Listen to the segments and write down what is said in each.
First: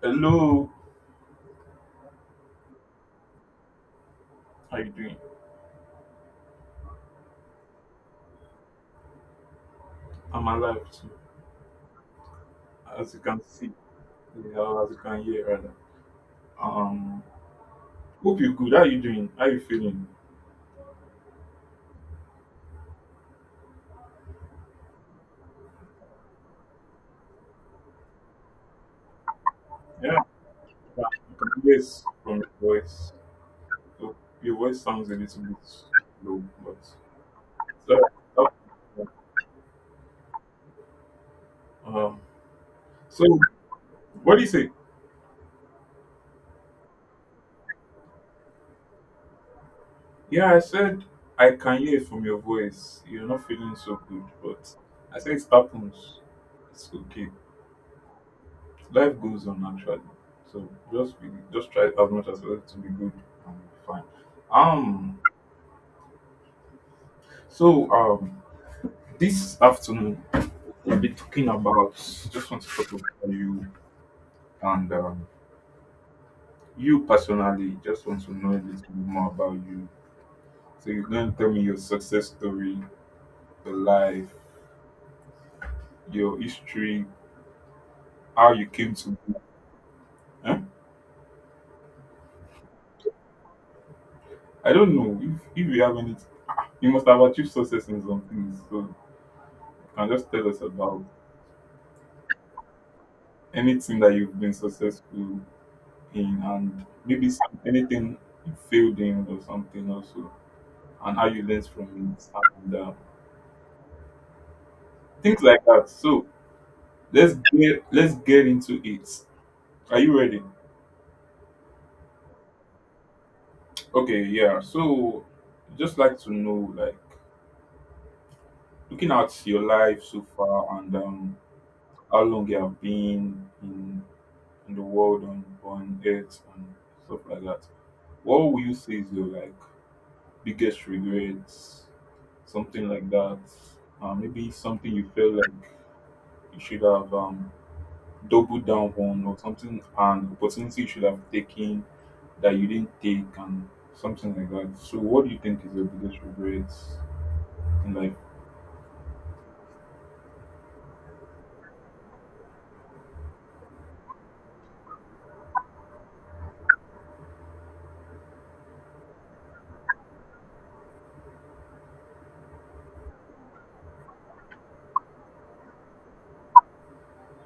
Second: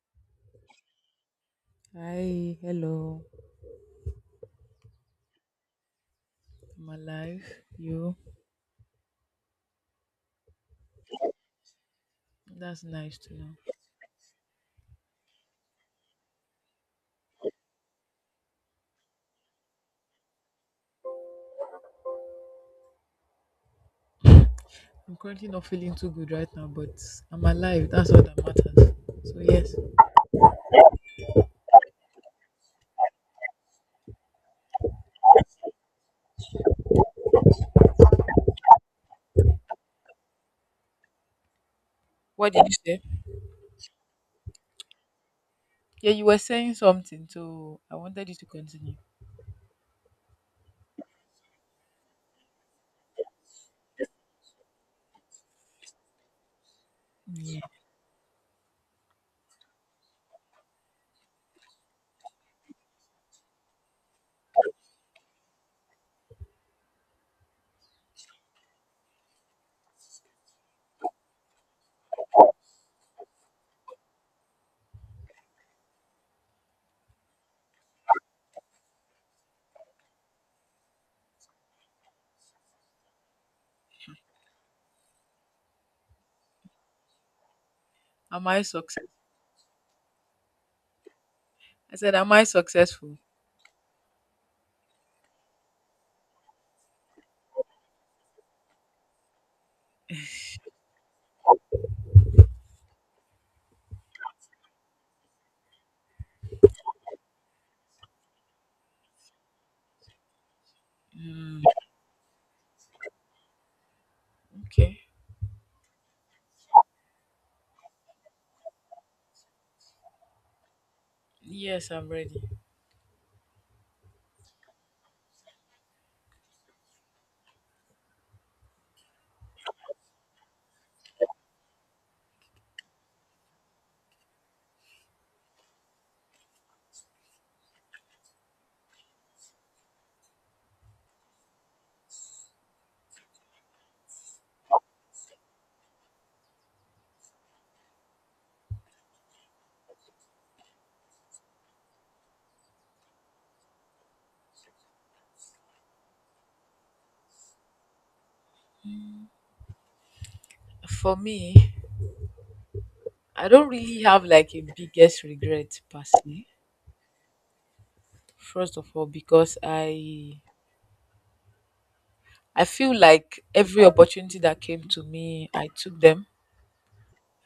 Hello, Hi, hello. how you doing? I'm alive. You? I'm alive too, That's as nice you to can know. see, yeah, or as you can hear rather. Um, Hope you good. How you doing? How you feeling? I'm currently not feeling too good right now, but I'm alive. That's all that matters. So, yes. Yeah, I can hear from your voice. So your voice sounds a little bit low, but so, um, What did you say? so what do you say? Yeah, you were saying something, so I wanted you to continue. Yeah, I said I can hear from your voice. You're not feeling so good, but I said it happens. It's okay. Yeah. Life goes on actually. So just be, just try as much as well to be good and be fine. Um so this afternoon we'll be talking about just want to talk about you and you personally just want to know a little bit more about you. So you're going to tell me your success story, your life, your history, Am how I you came to successful? be. Huh? I said, am I successful? I don't know if you have any you must have achieved success in some things. So you can just tell us about anything that you've been successful in and maybe some, anything you failed in or something also and how you Mm, learned from it and okay. things like that so let's get into it are you ready? Yes, I'm ready. Okay, yeah, so just like to know like looking at your life so far and how long you have been in the world on earth and stuff like that, what will you say is your like biggest regrets, something like that. Maybe something you felt like you should have doubled down on, or something, an opportunity you should have taken that you didn't take, and something like that. So, what do you think is your biggest regrets in life? For me, I don't really have like a biggest regret per se. First of all, because I feel like every opportunity that came to me, I took them.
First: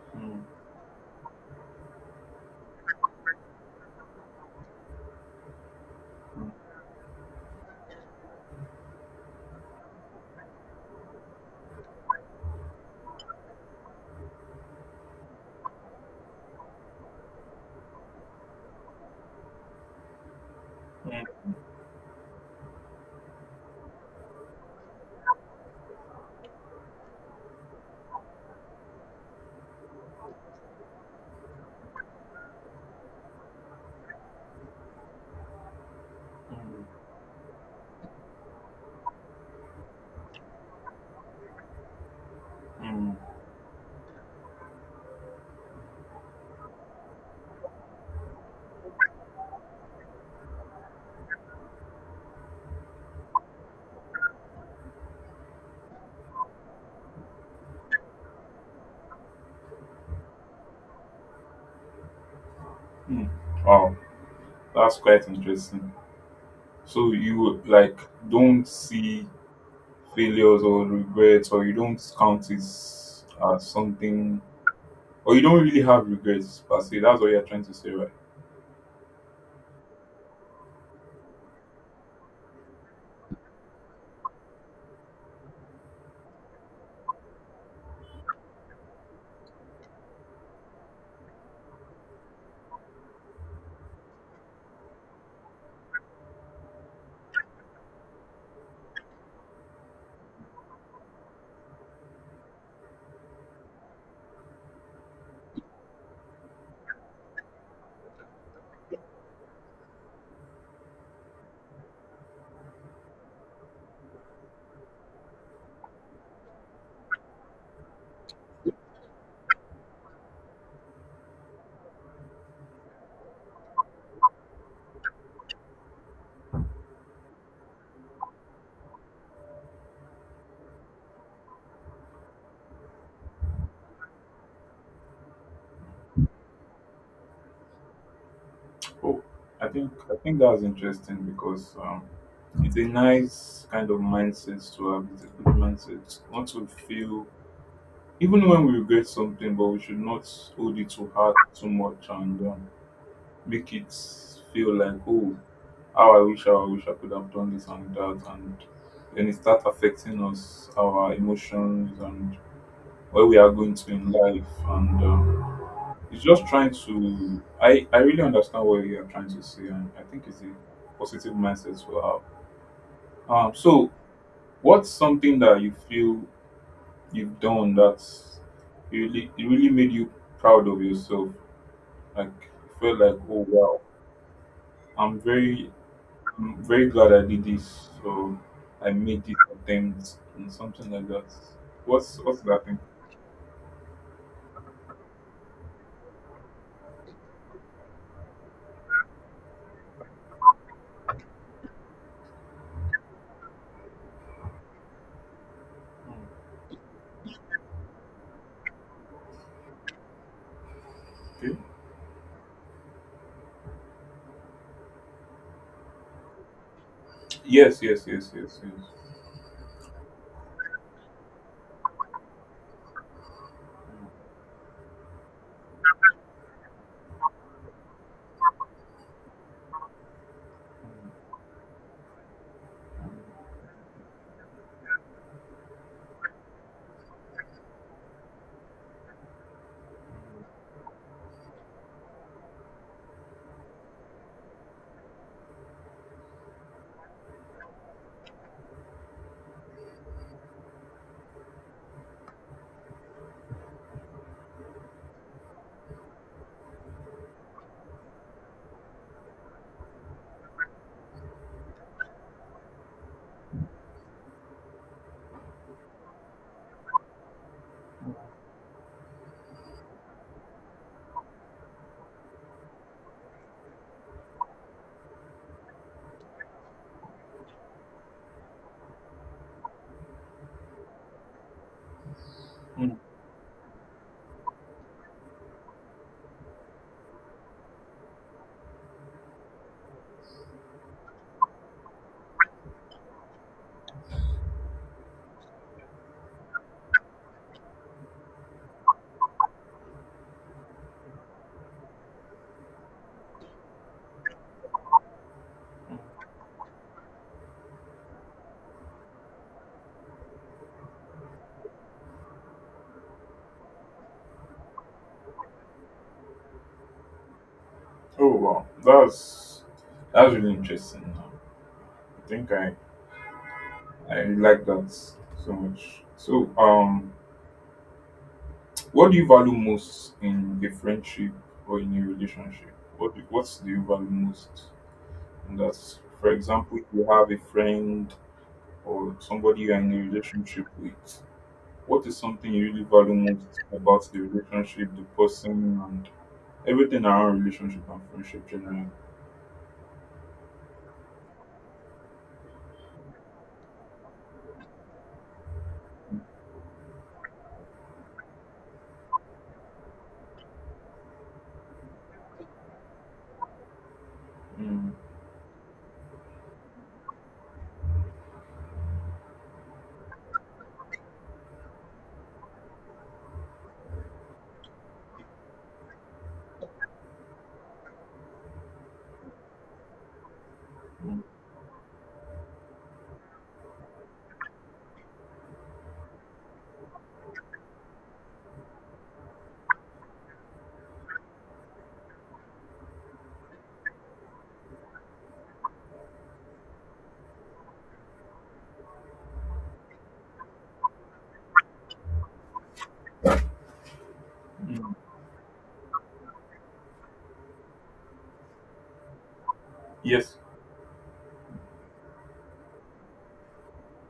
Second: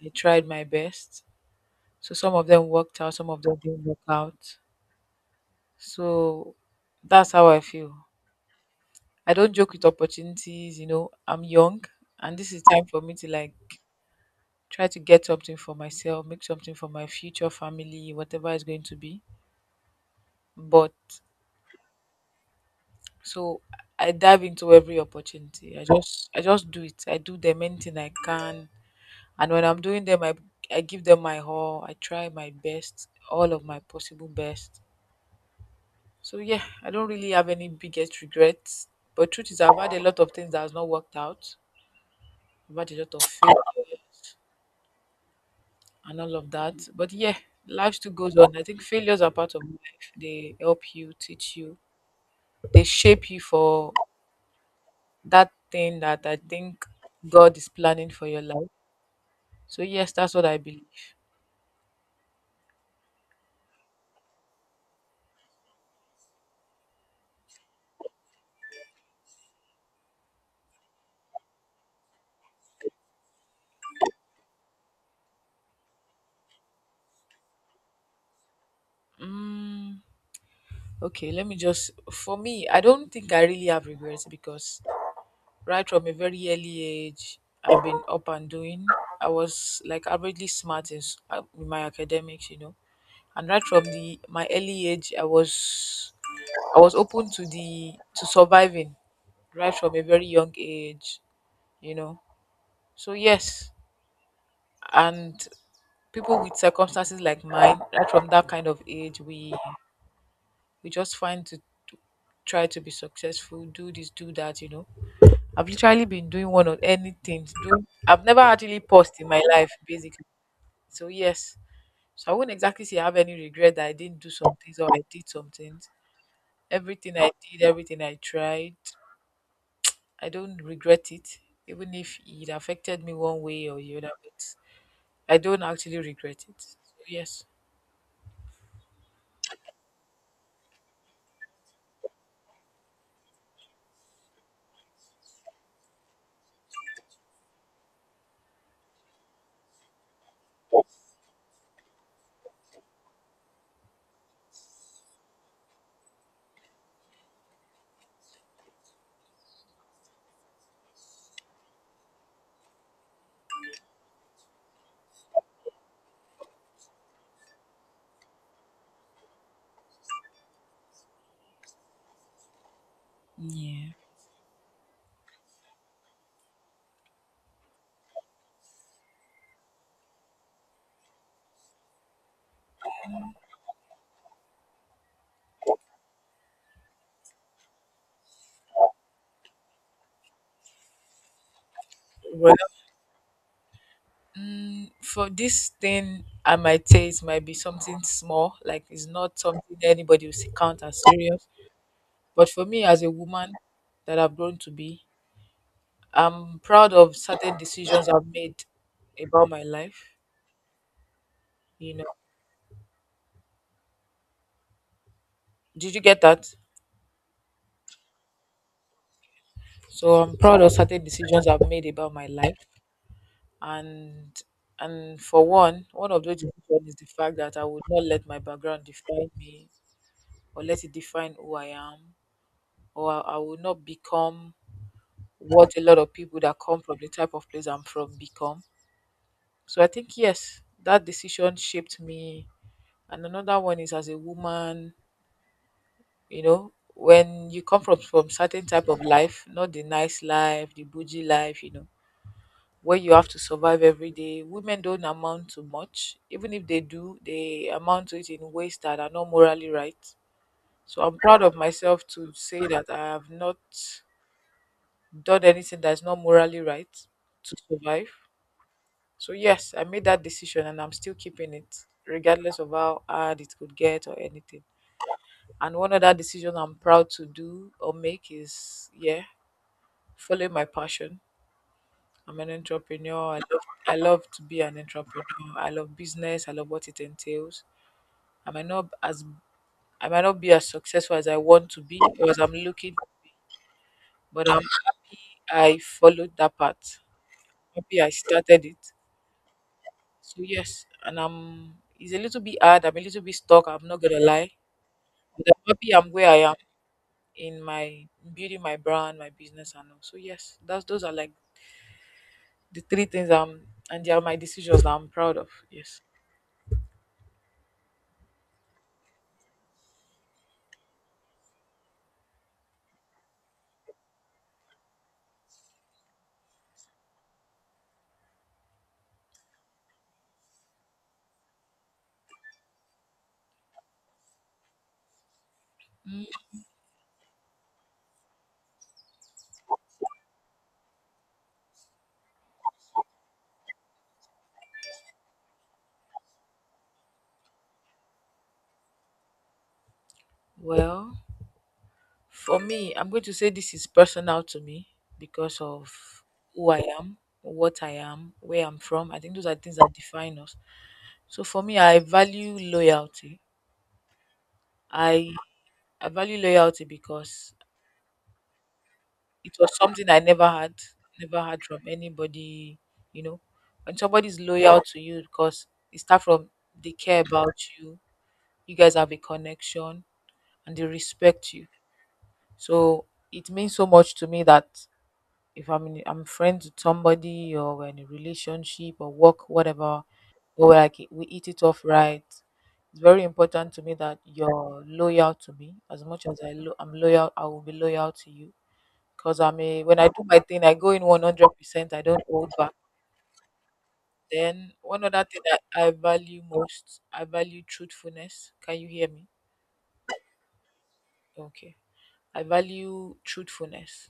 I Mm, tried my best. So some of them worked out, some of them didn't work out. mm, So that's how I feel. I don't joke with opportunities. I'm young, and this is time for me to like try to get something for myself, make something for my future family, whatever it's going to be. But so I dive into every opportunity. I just do it. I do them, anything I can. And when I'm doing them, I give them my all. I try my best, all of my possible best. So yeah, I don't really have any biggest regrets, but truth is I've had a lot of things that has not worked out. I've had a mm, lot of failures and all of that. But yeah, life still goes on. I think failures are part of life. They help you, teach you. They shape you for that thing that I think God is planning for your life. So yes, that's what I believe. mm. Wow, that's quite interesting. So, you like don't see failures or regrets, or you don't count it as something or you don't really have regrets per se. That's what you're trying to say, right? mm, Okay, let me just. For me, I don't think I really have regrets because right from a very early age, I've been up and doing. I was like averagely smart in, in my academics. And right from the my early age, I was open to surviving right from a very young age, you know. So yes, and people with circumstances like mine, right from that kind of age, we just find to try to be successful, do this, do that. I've literally been doing one or anything to do. I've never actually paused in my life, basically. So yes, so I wouldn't exactly say I have any regret that I didn't do some things or I did some things. Everything I did, everything I tried, I don't regret it, even if it affected me one way or the other. But I don't actually regret it. So yes. Oh, I think that's interesting because it's a nice kind of mindset to have. It's a good mindset not to feel even when we regret something, but we should not hold it too hard, too much, and make it feel like, oh, how I wish I could have done this and that, and then it start affecting us, our emotions, and where we are going to in life, and. It's just trying to. I really understand what you are trying to say, and I think it's a positive mindset to have. So Yeah. what's something that you feel you've done that really it really made you proud of yourself? Like you felt like, oh wow, I'm very I'm very glad I did this, or I made this attempt, and something like that. What's Well, that thing? For this thing, I might say it might be something small, like it's not something anybody will count as serious. But for me, as a woman that I've grown to be, Mm. I'm proud of certain decisions I've made about my life. Okay. You know, did you get that? Yes, yes, yes, yes, So I'm proud of certain decisions I've made about my life, and for one of those decisions is the fact that I would not let my background define me, or let it define who I am, or I will not become what a lot of people that come from the type of place I'm from become. So I think, yes, that decision shaped me. And another one is, as a woman, you know, when you come from certain type of life, not the nice life, the bougie life, where you have to survive every day. Women don't amount to much. Even if they do, they amount to it in ways that are not morally right. So I'm proud of myself to say that I have not done anything that's not morally right to survive. So yes, I made that decision and I'm still keeping it, regardless of how hard it could get or anything. And one other decision I'm proud to do or make is, yeah, follow my passion. I'm an yes. entrepreneur. I love to be an entrepreneur. I love business. I love what it entails. I might not as I might not be as successful as I want to be or as I'm looking, but I'm happy I followed that path. Happy I started it. So yes, and I'm it's a little bit hard. I'm a little bit stuck. I'm not gonna lie. But I'm happy I'm where I am. In my Building my brand, my business, and all. So yes, that's those are like the three things I'm, and they are my decisions that I'm proud of. Yes. Oh wow, that's really interesting. I think I like that so much. So what do you value most in a friendship or in a relationship? What do you value most? And that's, Mm, for example, if you have a friend or somebody you're in a relationship with, what is something you really value most about the relationship, the person, and everything around relationship and friendship generally? Well, for me, I'm going to say this is personal to me because of who I am, what I am, where I'm from. I think those are things that define us. So for me, I value loyalty. Mm, I I value loyalty because it was something I never had, never had from anybody, you know. When somebody's loyal to you because it start from they care about you, you guys have a connection and they mm, respect you. So it means so much to me that if I'm in, I'm friends with somebody or we're in a relationship or work, whatever, or we're like we eat it off right. It's very important to me that you're loyal to me. As much as I'm loyal, I will be loyal to you because I'm a when I do my thing, I go in 100%. I don't hold back. Then mm. one other thing that I value most, I value truthfulness. Can you hear me? Yes. Okay. I value truthfulness.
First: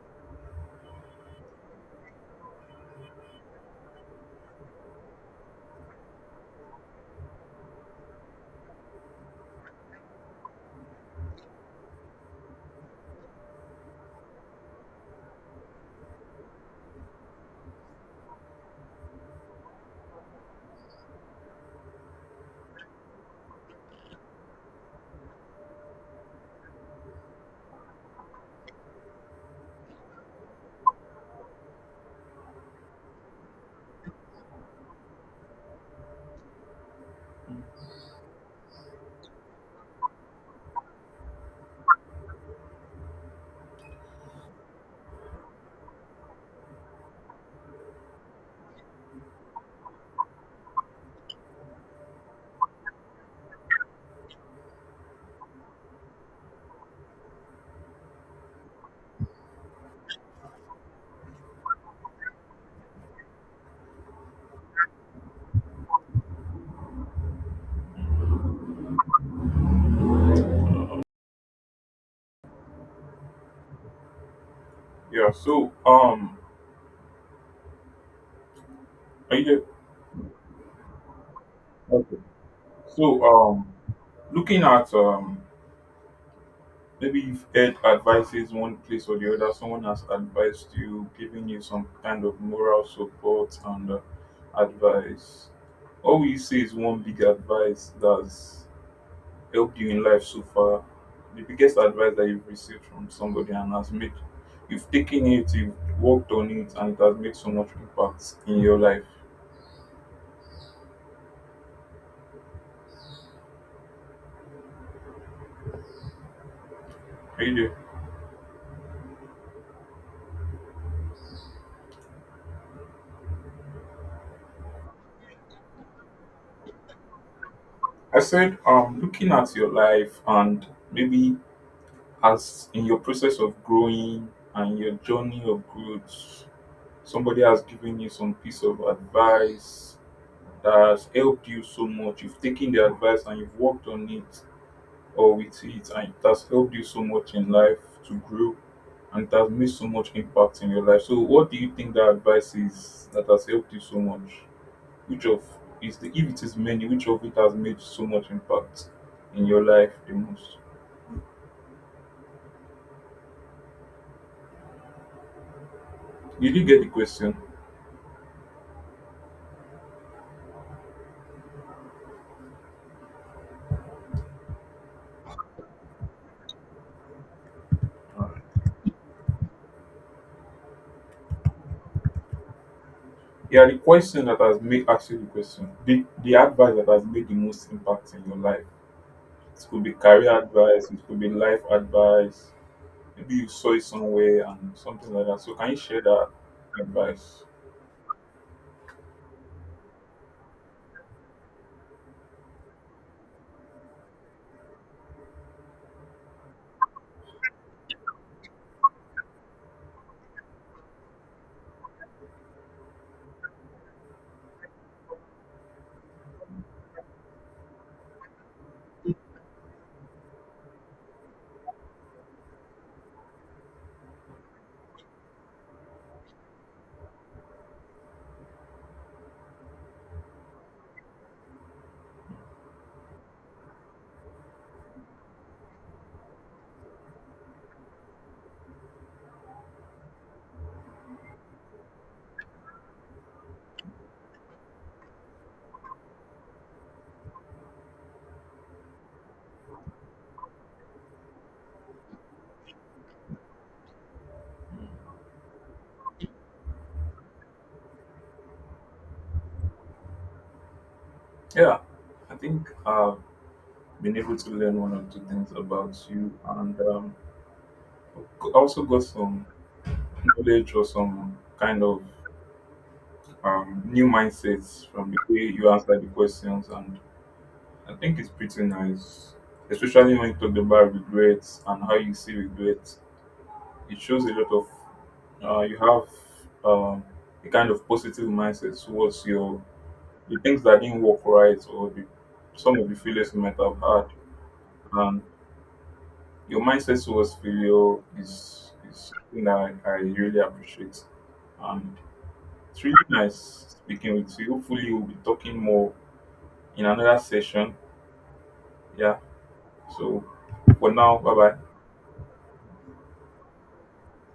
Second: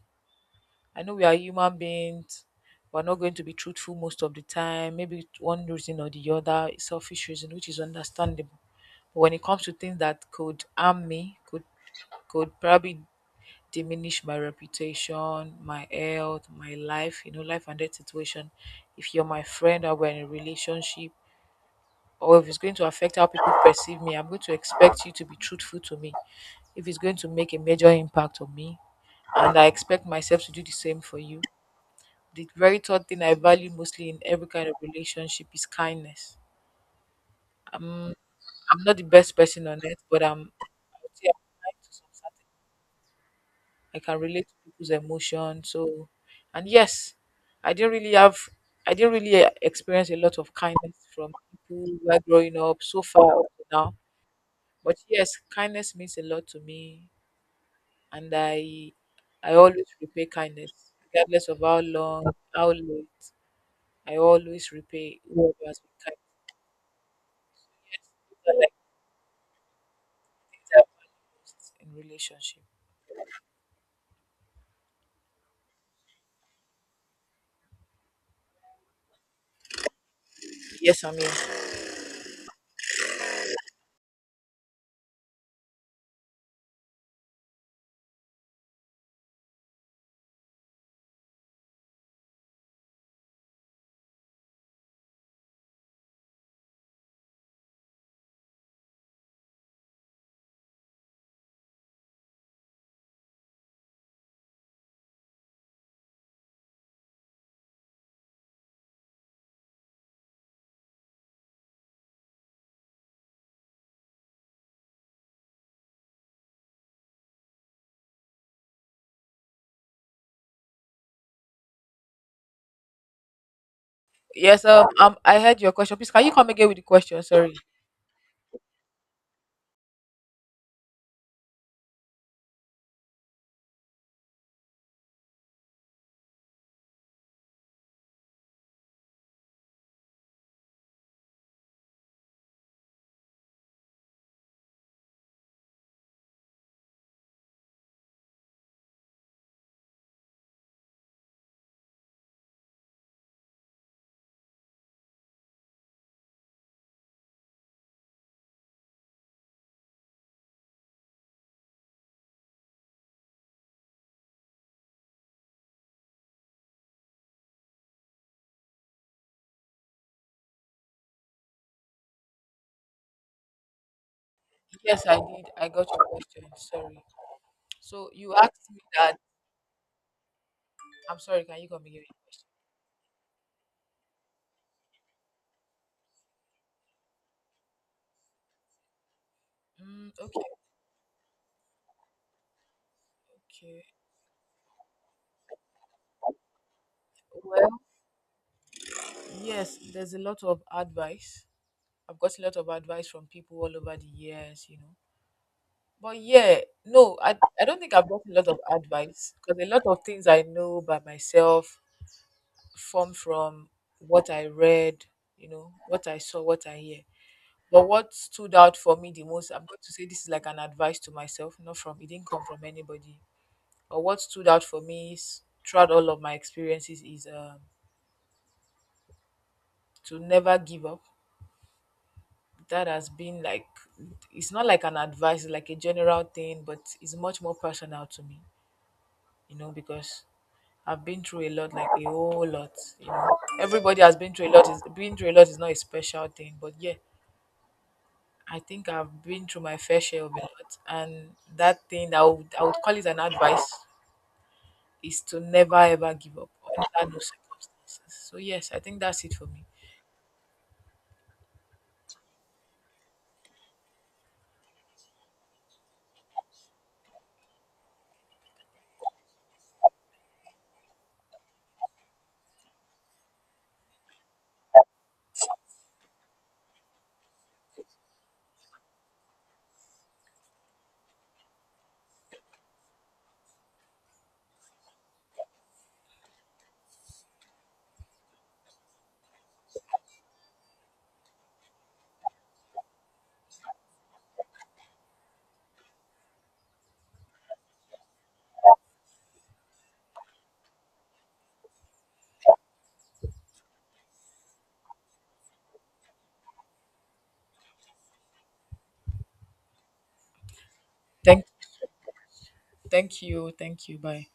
I know we are human beings. We're not going to be truthful most of the time. Maybe it's one reason or the other, it's selfish reason, which is understandable. But when it comes to things that could harm me, could probably diminish my reputation, my health, my life, life and death situation. If you're my friend or we're in a relationship, or if it's going to affect how people perceive me, I'm going to expect you to be truthful to me. If it's going to make a major impact on me, and I expect myself to do the same for you. The very third thing I value mostly in every kind of relationship is kindness. I'm, I'm not the best person on earth, but I would say I'm kind to some certain I can relate to people's emotions. So, and yes, I didn't really have, I didn't really experience a lot of kindness from people while growing up so far up to now. But yes, kindness means a lot to me, and I always repay kindness, regardless of how long, how late. I always repay whoever has been kind. These are like things I value most in relationship. Yeah. Are you there? Yes, I mean, Okay. So, um, Looking at maybe you've heard advices one place or the other. Someone has advised you, giving you some kind of moral support and advice. What will you say is one big advice that's helped you in life so far? The biggest advice that you've received from somebody and has made you've taken it, you've worked on it, and it has made so much impact in your life. Are you there? yes. I heard your question. Please, can you come again with the question? Sorry. I said, looking at your life and maybe as in your process of growing and your journey of growth, somebody has given you some piece of advice that has helped you so much. You've taken the advice and you've worked on it or with it, and it has helped you so much in life to grow and it has made so much impact in your life. So, what do you think that advice is that has helped you so much? Which of is the if it is many, which of it has made so much impact in your life the most? Did you get the question? Yes, I did. I got your question. Sorry. So you Alright. asked me that. I'm sorry. Can you come again? Yeah, the question that has made actually the question. The advice that has made the most impact in your life. It could be Mm, career okay, advice, it could be life advice. Maybe you saw it okay. somewhere and something like that. So can you share that advice? Well, yes, there's a lot of advice. I've got a lot of advice from people all over the years. But yeah, no, I don't think I've got a lot of advice because a lot of things I know by myself form from what I read, what I saw, what I hear. But what stood out for me the most, I'm going to say this is like an advice to myself, not from, it didn't come from anybody, or what stood out for me is, throughout all of my experiences is to never give up. That has been like it's not like an advice, it's like a general thing, but it's much more personal to me, because I've been through a lot, like a whole lot. You know, Everybody has been through a lot. Is been through a lot is not a special thing, but yeah, I think I've been through my fair share of a lot, and that thing that I would call it an advice is to never ever give up under no circumstances. So yes, I think that's it for me. Yeah. I think I've been able to learn one or two things about you and also got some knowledge or some kind of new mindsets from the way you answer the questions. And I think it's pretty nice, especially when you talk about regrets and how you see regrets. It shows a lot of, you have um, a kind of positive mindset towards your, the things that didn't work right or the, some of the failures you might have had. And your mindset towards failure is something that I really appreciate. And it's really nice speaking with you. Hopefully, we'll be talking more in another session. Yeah. So for now, bye Thank, bye. thank you, thank you. Bye.